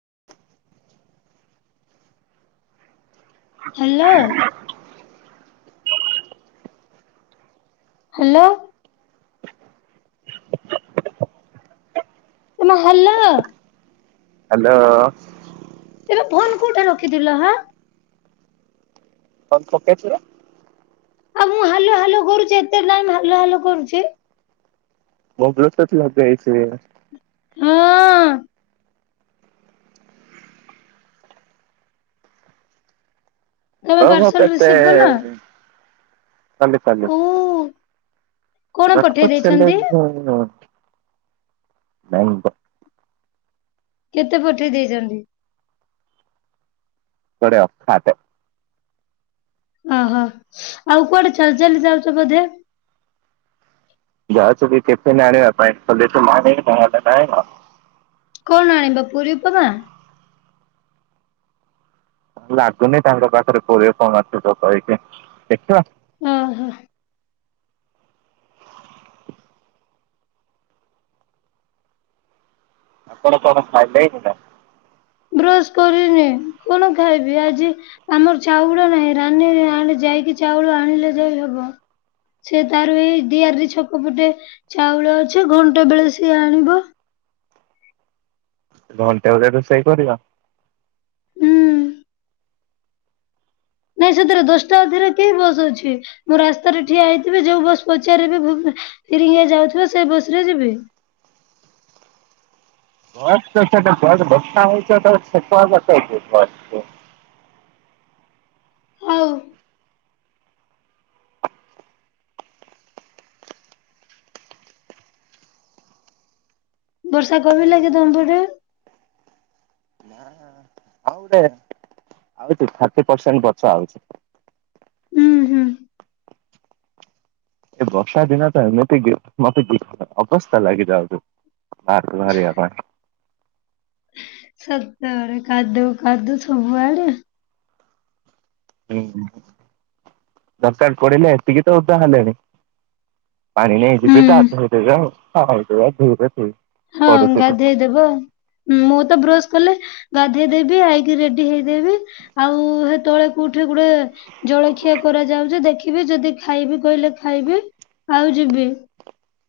[inaudible] Hello hello. ଏମା hello. Hello. ଏବେ phone କୋଉଠି ରଖିଥିଲ ହା। ତମ ପକେଟେ ରେ। ଆଉ ମୁଁ ହାଲୋ ହାଲୋ କରୁଚି। ଏତେ ଟାଇମ ହାଲୋ ହାଲୋ କରୁଚି। ମୁଁ ବ୍ଲୁଟୁଥ ଲଗେଇଚି ଏଇନା। ହଁ। ତମେ ଓହୋ ପାର୍ସଲ କେଟେ। ରିସିଭ କଲ ଓ [unintelligible] କଣ ପଠେଇ ନାଇଁ ଦେଇଛନ୍ତି ବ କେତେ ପଠେଇ ଦେଇଛନ୍ତି? ବଢିଆ ଅଖାତେ। ଓହୋ ଆଉ କୁଆଡେ ଚାଲି ଚାଲି ଯାଉଚ ବୋଧେ? ଯାଉଚି କି ଟିଫିନ ଆଣିବା ପାଇଁ। [unintelligible] କଣ ଅଣିବ ପୁରୀ ଉପମା। ଲାଗୁନି ତାଙ୍କ ପାଖରେ ପୁରୀ ଉପମା ଥିବା କହିକି ଦେଖିବା। ଉଁ ହୁଁ। ଆପଣ କଣ ଖାଇଲେଣିନା। ବ୍ରଶ କରିନି କଣ ଖାଇବି ଆଜି ଆମର ଚାଉଳ ନାହିଁ। ରାନି ଆଣି ଯାଇ ଯାଇକି ଚାଉଳ ଆଣିଲେ ଯାଇ ହବ। ସିଏ ତାର ଏଇ ଦିଆରବି ଛକ ପଟେ ଚାଉଳ ଅଛି। ଘଣ୍ଟା ବେଳେ ସିଏ ଆଣିବ। ଘଣ୍ଟେ ପରେ ରୋଷେଇ କରିବ। ହୁଁ। ନାଇଁ ସେଥିରେ ଦଶଟାଧରେ କେଇ ବସ୍ ଅଛି। ମୁଁ ରାସ୍ତାରେ ଠିଆ ହେଇଥିବି। ଯୋଉ ବସ ପଚାରିବି ଭୁବନେ ଫିରିଙ୍ଗିଆ ଯାଉଥିବେ ସେ ବସ ରେ ଯିବେ। ବସ ବର୍ଷା ହେଉଛ [unintelligible] ହଉ। ବର୍ଷା କମିଲାକି ତମପଟେ? ଆଉ ଗୋଟେ ଆଉଚି ଥାର୍ଟି ପରସେଣ୍ଟ ବଛା ହଉଚି। ହୁଁ ହୁଁ ଏ ବର୍ଷାଦିନଟା ଏମିତି କି ଅବସ୍ତା ଲାଗି ଯାଉଚି। ବାହାର କୁ ବାହାରିଆ ପା। ସତରେ କାଦୁଅ କାଦୁଅ ସବୁଆଡେ। ହୁଁ ଦରକାର ପଡିଲେ ଏତିକି ତ ଉଦା ହେଲେଣି। ପାଣି ନେଇଯିବିତ ହୁଁ [unintelligible] ହଁ ଗାଧେଇଦବ। ମୁଁ ତ ବ୍ରସ୍ କଲେ ଗାଧେଇଦବି ଆଇକି ରେଡି ହେଇଦେବି। ଆଉ ହେତବେଳେ କୋଉଠି ଗୋଟେ ଜଳଖିଆ କରି କରାଯାଉଛି ଦେଖିବି ଯଦି ଖାଇବି କହିଲେ ଖାଇବେ ଆଉ ଯିବେ।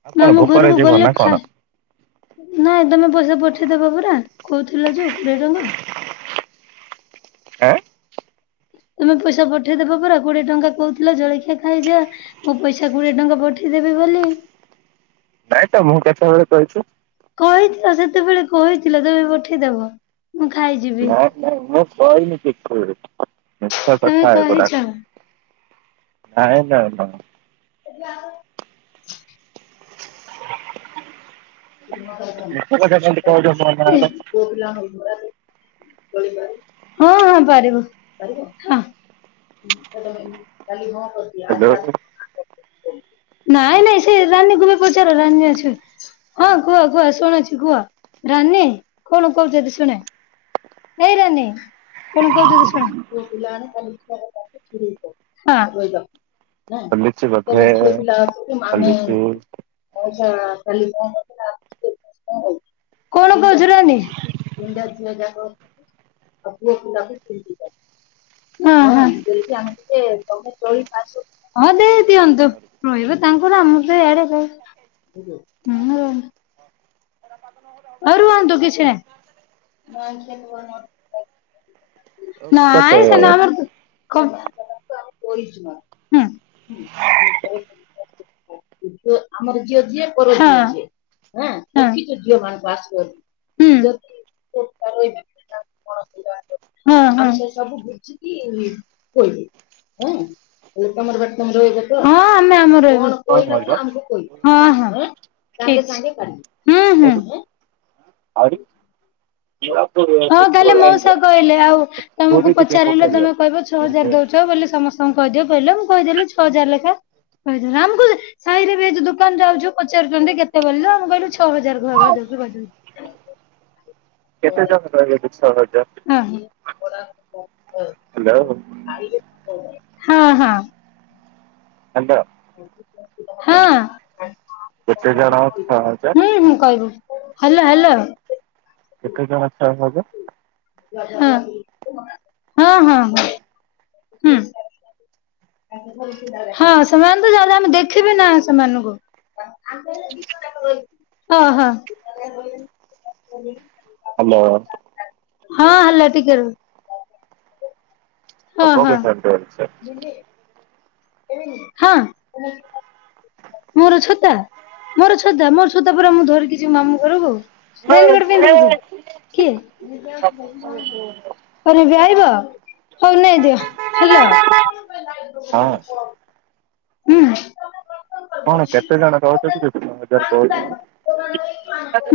ଆଉ କଣ ମାମୁଁ ଭୋକରେ ଘରକୁ ଯିବ ନା ଗଲେ କଣ ଖାଏ। ନାଇଁ ତମେ ପଇସା ପଠେଇଦବ ପରା କହୁଥିଲ ଯୋଉ କୋଡିଏ ଟଙ୍କା। ଆଁ? ତମେ ପଇସା ପଠେଇଦବ ପରା କୋଡିଏ ଟଙ୍କା କହୁଥିଲ ଜଳଖିଆ ଖାଇଯା। ମୁଁ ପଇସା କୋଡିଏ ଟଙ୍କା ପଠେଇଦେବି ବୋ ବୋଲି। ନାଇଁ ତ ମୁଁ କେତେବେଳେ କହିଛୁ। କହିଥିଲା ସେତେବେଳେ କହିଥିଲା ତମେ ପଠେଇଦବ। ମୁଁ ଖାଇଯିବି ନାଇଁ ନାଇଁ ମୁଁ କହିନି କିଛି ମିଛ ତମେ କଥା ଏଗୁଡା। କହିଛ ନାଇଁ ନା ନା। [inaudible] ମିଛ କଥା କେମିତି କହୁଛ ମୋ ନାଁରେ। [inaudible] [inaudible] [inaudible] [unintelligible] ନାଇଁ ନାଇଁ ସେ ରାନୀ କୁ ବି ପଚାର ରନୀ ଅଛନ୍ତି। ହଁ କୁହ କୁହ ଶୁଣଛି କୁହ ରାନୀ କଣ କହୁଛନ୍ତି ଶୁଣେ? ହେଇ ରାନୀ କଣ କହୁଛନ୍ତି ଶୁଣି ପୁଅ ପିଲାରା ହଁ ଖୋଲିଛି ବୋଧେ ଖୋଲିଛି। ଆଉ [inaudible] [unintelligible] [inaudible] [inaudible] [inaudible] [unintelligible] [inaudible] ମୁଁ ତତେ [inaudible] [inaudible] [inaudible] [inaudible] [inaudible] କଣ କହିଲ [inaudible] ଆହୁରି [inaudible] ଆହୁରି ଯିବା ପଡିବ ଶୁକ୍ରବାର ଆଣିବା ପୁରୀ ଟିକେ ପକେଇବା। [unintelligible] [unintelligible] [unintelligible] [inaudible] କେତେ ଜଣ ରହିବେ କି? [unintelligible] ହେଲୋ। ହଁ ହଁ। ଏନ୍ତ ହଁ। କେ ଜଣ ଛଅ ହଜାର ହୁଁ ହୁଁ କହିବୁ ହ୍ୟାଲୋ ହ୍ୟାଲୋ। କେତେ ଜଣ ଛଅ ହଜାର? ହଁ ହଁ ହଁ ହୁଁ। ହଁ ସେମାନେ ତ ଯା ଆମେ ଦେଖିବେ ନା ସେମାନଙ୍କୁ। ହଁ ହଁ। ହାଲୋ। ହଁ ହାଲୋ ଟିକେ ରୁହ। ହଁ ଆପଣ ହଁ କହିଥାନ୍ତେ ସାର୍। ହଁ। ମୋର ଛତା ମୋର ଛତା ମୋର ଛତା ପରା ମୁଁ ଧରିକି ଯିବି ମାମୁ ଘରକୁ। [unintelligible] ହଁ [unintelligible] ହୁଁ। କଣ କେତେ ଜଣ କହୁଛନ୍ତି ହଜାର କହୁଛନ୍ତି?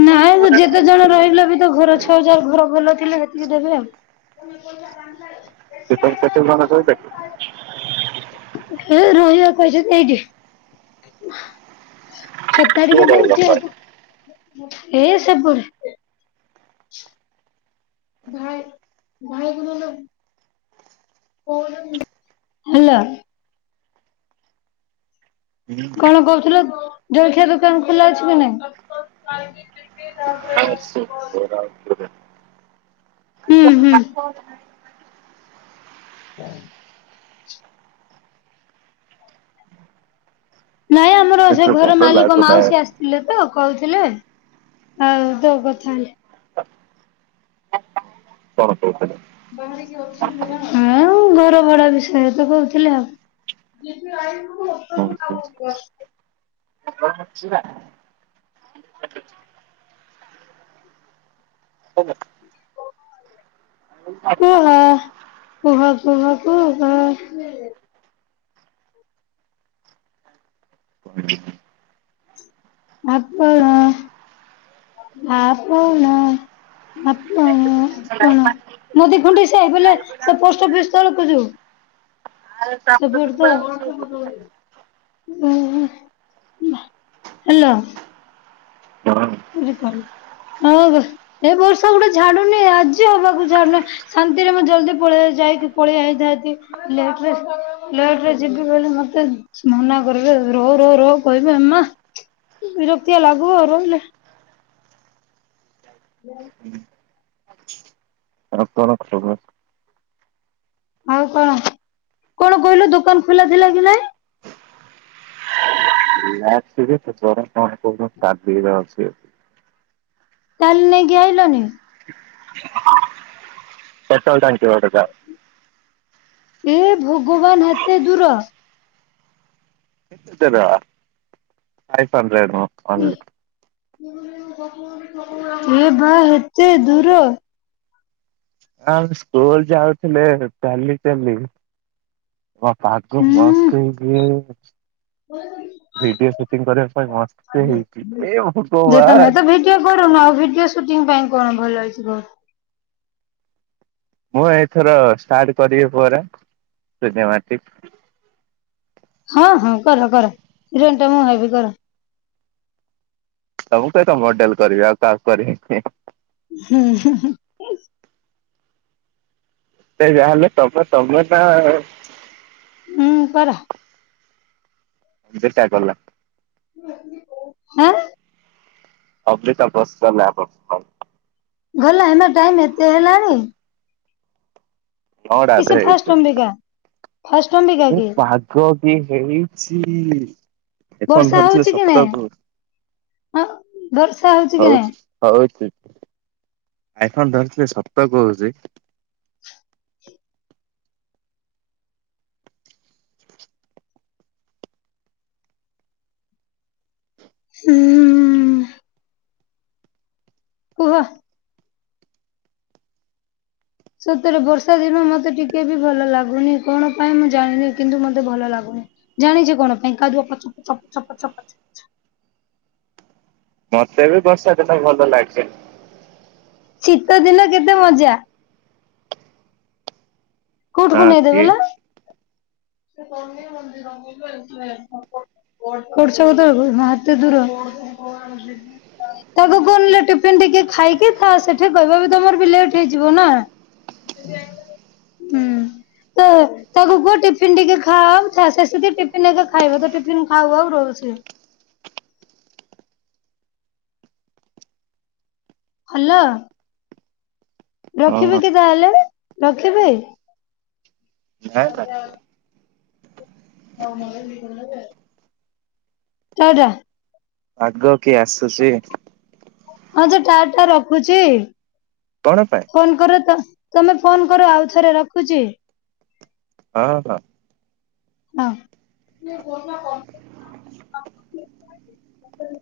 ନାଇଁ ଯେତେ ଜଣ ରହିଲେ ବି ତ ଘର ଛଅଜାର ଘର ଭଲ ଥିଲେ ସେତିକି ଦେବେ ଆଉ। [inaudible] [inaudible] [inaudible] [inaudible] [inaudible] [inaudible] ରହିବା କହିଛନ୍ତି ଏଇଠି। ଛତା କିଏ ଟିକେ ରହିବ ଦଉଛି କହ? ଆକୁ ଏ ସେପୁର ଘାାଇ ଘାାଇ ଗୁ ଲ ହେଲା କଣ କହୁଥିଲ ଜଳଖିଆ ଦୋକାନ ଖୋଲା ଅଛି କି ନାଇଁ ୟ ହୁଁ ହୁଁ ହ ନାଇଁ ଆମର ସେ କିନ୍ତୁ ଘର ଭଲ ମାଲିକ ଲାଗୁନାହିଁ ମାଉସୀ ଆସିଥିଲେ ତ କହୁଥିଲେ ଆଉ ତୋ କଥା କଣ କହୁଥିଲେ? ହଁ ଘର ଭଡ ବିଷୟରେ ତ କହୁଥିଲେି ଆଉ ଯେପି ଆଇନ ମ ହଁ ଅତ୍ୟନ୍ତ ନାମ ଆସ ଯିବା କ କୁ ହ କୁହ କୁ କ କ ଆପଣ ଆପଣ ଆପଣ ଲାଇ ନଦୀ ଖୁଣ୍ଡିେଇ ସେ ବଲେ ସେ ପୋଷ୍ଟ ଅଫିସ ତଳକୁ ଯିବ ଖବର ତ ହ ହ ହେଲ ବୁ କଲ ହଁ ଏ ବର୍ଷା ଗୋଟେ ଛାଡୁନି ଆଜି ହବାକୁ ଛାଡୁନି ଶାନ୍ତିରେ ମୁଁ ଜଲଦି ପଳେଇ ଯାଇଛି ଯାଇକି ପଳେଇଆଇଥାନ୍ତି ଲଟରେ ଯିବି ବୋଲି ମତେ ମନା କରିବ ରହୁ ରହୁ ରହୁ କହିବି ଏମା ବିରକ୍ତିଆ ଲାଗିବ ଆଉ ରହିଲେ ହଁ ଆ କଣ ଆଉ କଣ କଣ କହିଲୁ ଦୋକାନ ଖୋଲା ଥିଲା କି ନାଇଁ ର ଚା ଦ ଯ ଅଛିକି ତାହଲେ ନେଇାଇକି ଆଇଲନି ପେଟ୍ରୋଲ ଟାଙ୍କ ଏ ଭଗବାନ ହାତ ଦୂର ଫାଇ୍ ହଣ୍ଡ୍ରେଡ ନ ଅନ୍ଲି ହେ ବା ହେତେ ଧର ଆଉ ସ୍କୁଲ ଯାଉଥିଲେ ଚାଲି ଚାଲି ଓ ପା ମସ୍ ହେଇି ହ କରିବା ପାଇଁ ମସ୍ତ ହେଇଛି ଏ ଯେ ତମେ ଭଗବାନ ତ ଭିଡିଓ କରୁନ ଆଉ ଭିଡିଓ ସୁଟି ପାଇଁ କଣ ଭଲ ଅଛି ଘର ମୁଁ ଏଇଥର ଷ୍ଟାର୍ଟ କରିବି ପରେ ସୁ ମାଟି ହଁ ହଁ କର କରରେନ୍ଟା ମୁ ବି କର ତ ମୁଁ କହି ତ ମଡେଲ କରିବି ଆଉ କ କରିବି କି ହୁଁ ହଁ ସେ ଯାହାହେଲେ ତମ ତମ ନା ଉଁ ପ ଦେଟ ଆକୁଲା ହଁ ଅଫ୍ରିକା ପାକାନ ନା ପାକିସ୍ତାନ ଗଲ ଏମ ଟାଇମ ଏତେ ହେଲାଣି ନଅଟା କି ଅଧେ ସେ ଫାଷ୍ଟ ହେଇଛି। ଅମ୍ବିକା ଫାଷ୍ଟ ଅମ୍ବିକା କି ଇଏ ହେଇଛି! ଏଥର ବର୍ଷା ଧରିଥିଲେ ହଉଛି କି ନାଇଁ ସପ୍ତକୁ। ହଁ ବର୍ଷା କି ନାଇଁ ହଉଛି, ହଉଛି। ଆଇଫୋନ୍ ଧରିଥିଲେ, ସତ କହୁଛି। ହୁଁ- ଉଁ କୁହ। ସତରେ, ବର୍ଷା ଦିନ ମତେ ଟିକେ ବି ଭଲ ଲାଗୁନି। କଣ ପାଇଁ ମୁଁ ଜାଣିନି? କିନ୍ତୁ ମତେ ଭଲ ଲାଗୁନି। ଜାଣିଛୁ କଣ ପାଇଁ? କାଦୁଅ ପଚ ପଚ ପଚ ପଚ ପଚ। ମତେ ବି ବର୍ଷା ଦିନ ଭଲ ଲାଗେ ନି? ଶୀତ ଦିନ କେତେ ମଜା। କୋଉଠୁକୁ ହଁ ନେଇଦେବେ କି ଲା? ସେ ଶନି ମନ୍ଦିର [inaudible] [unintelligible] ଏତେ ଦୂର! ତାକୁ କଣଲେ ଟିଫିନ୍ ଟିକେ ଖାଇକି ଥା ସେଠି କହିବ। ବି ତମର ଲେଟ୍ ହେଇଯିବ ନା! ହୁଁ। ତ, ତାକୁ କୁହ ଟିଫିନ୍ ଟିକେ ଖା-ଆ-ଉଥା। ସେ ସେଠି ଟିଫିନ୍ ହେକା ଖାଇବ। ଟିଫିନ୍ ଖାଉ ଆଉ ରହୁ ସେ। [inaudible] ହଲ! ହଁ ରଖିବି କି ତାହେଲେ, ରଖିବି। ନା ନା ଆଜ୍ଞା। ଟା, ଟା। ଆଗ କିଏ ଆସୁଛି? ହଁ, ଯେ ଟାର୍ ଟା ରଖୁଛି। କଣ ପାଇଁ ଫୋନ୍ କର ତ ତମେ ଫୋନ୍ କର ଆଉଥରେ ରଖୁଛି। ହଁ, ହଁ। ହଁ। [inaudible]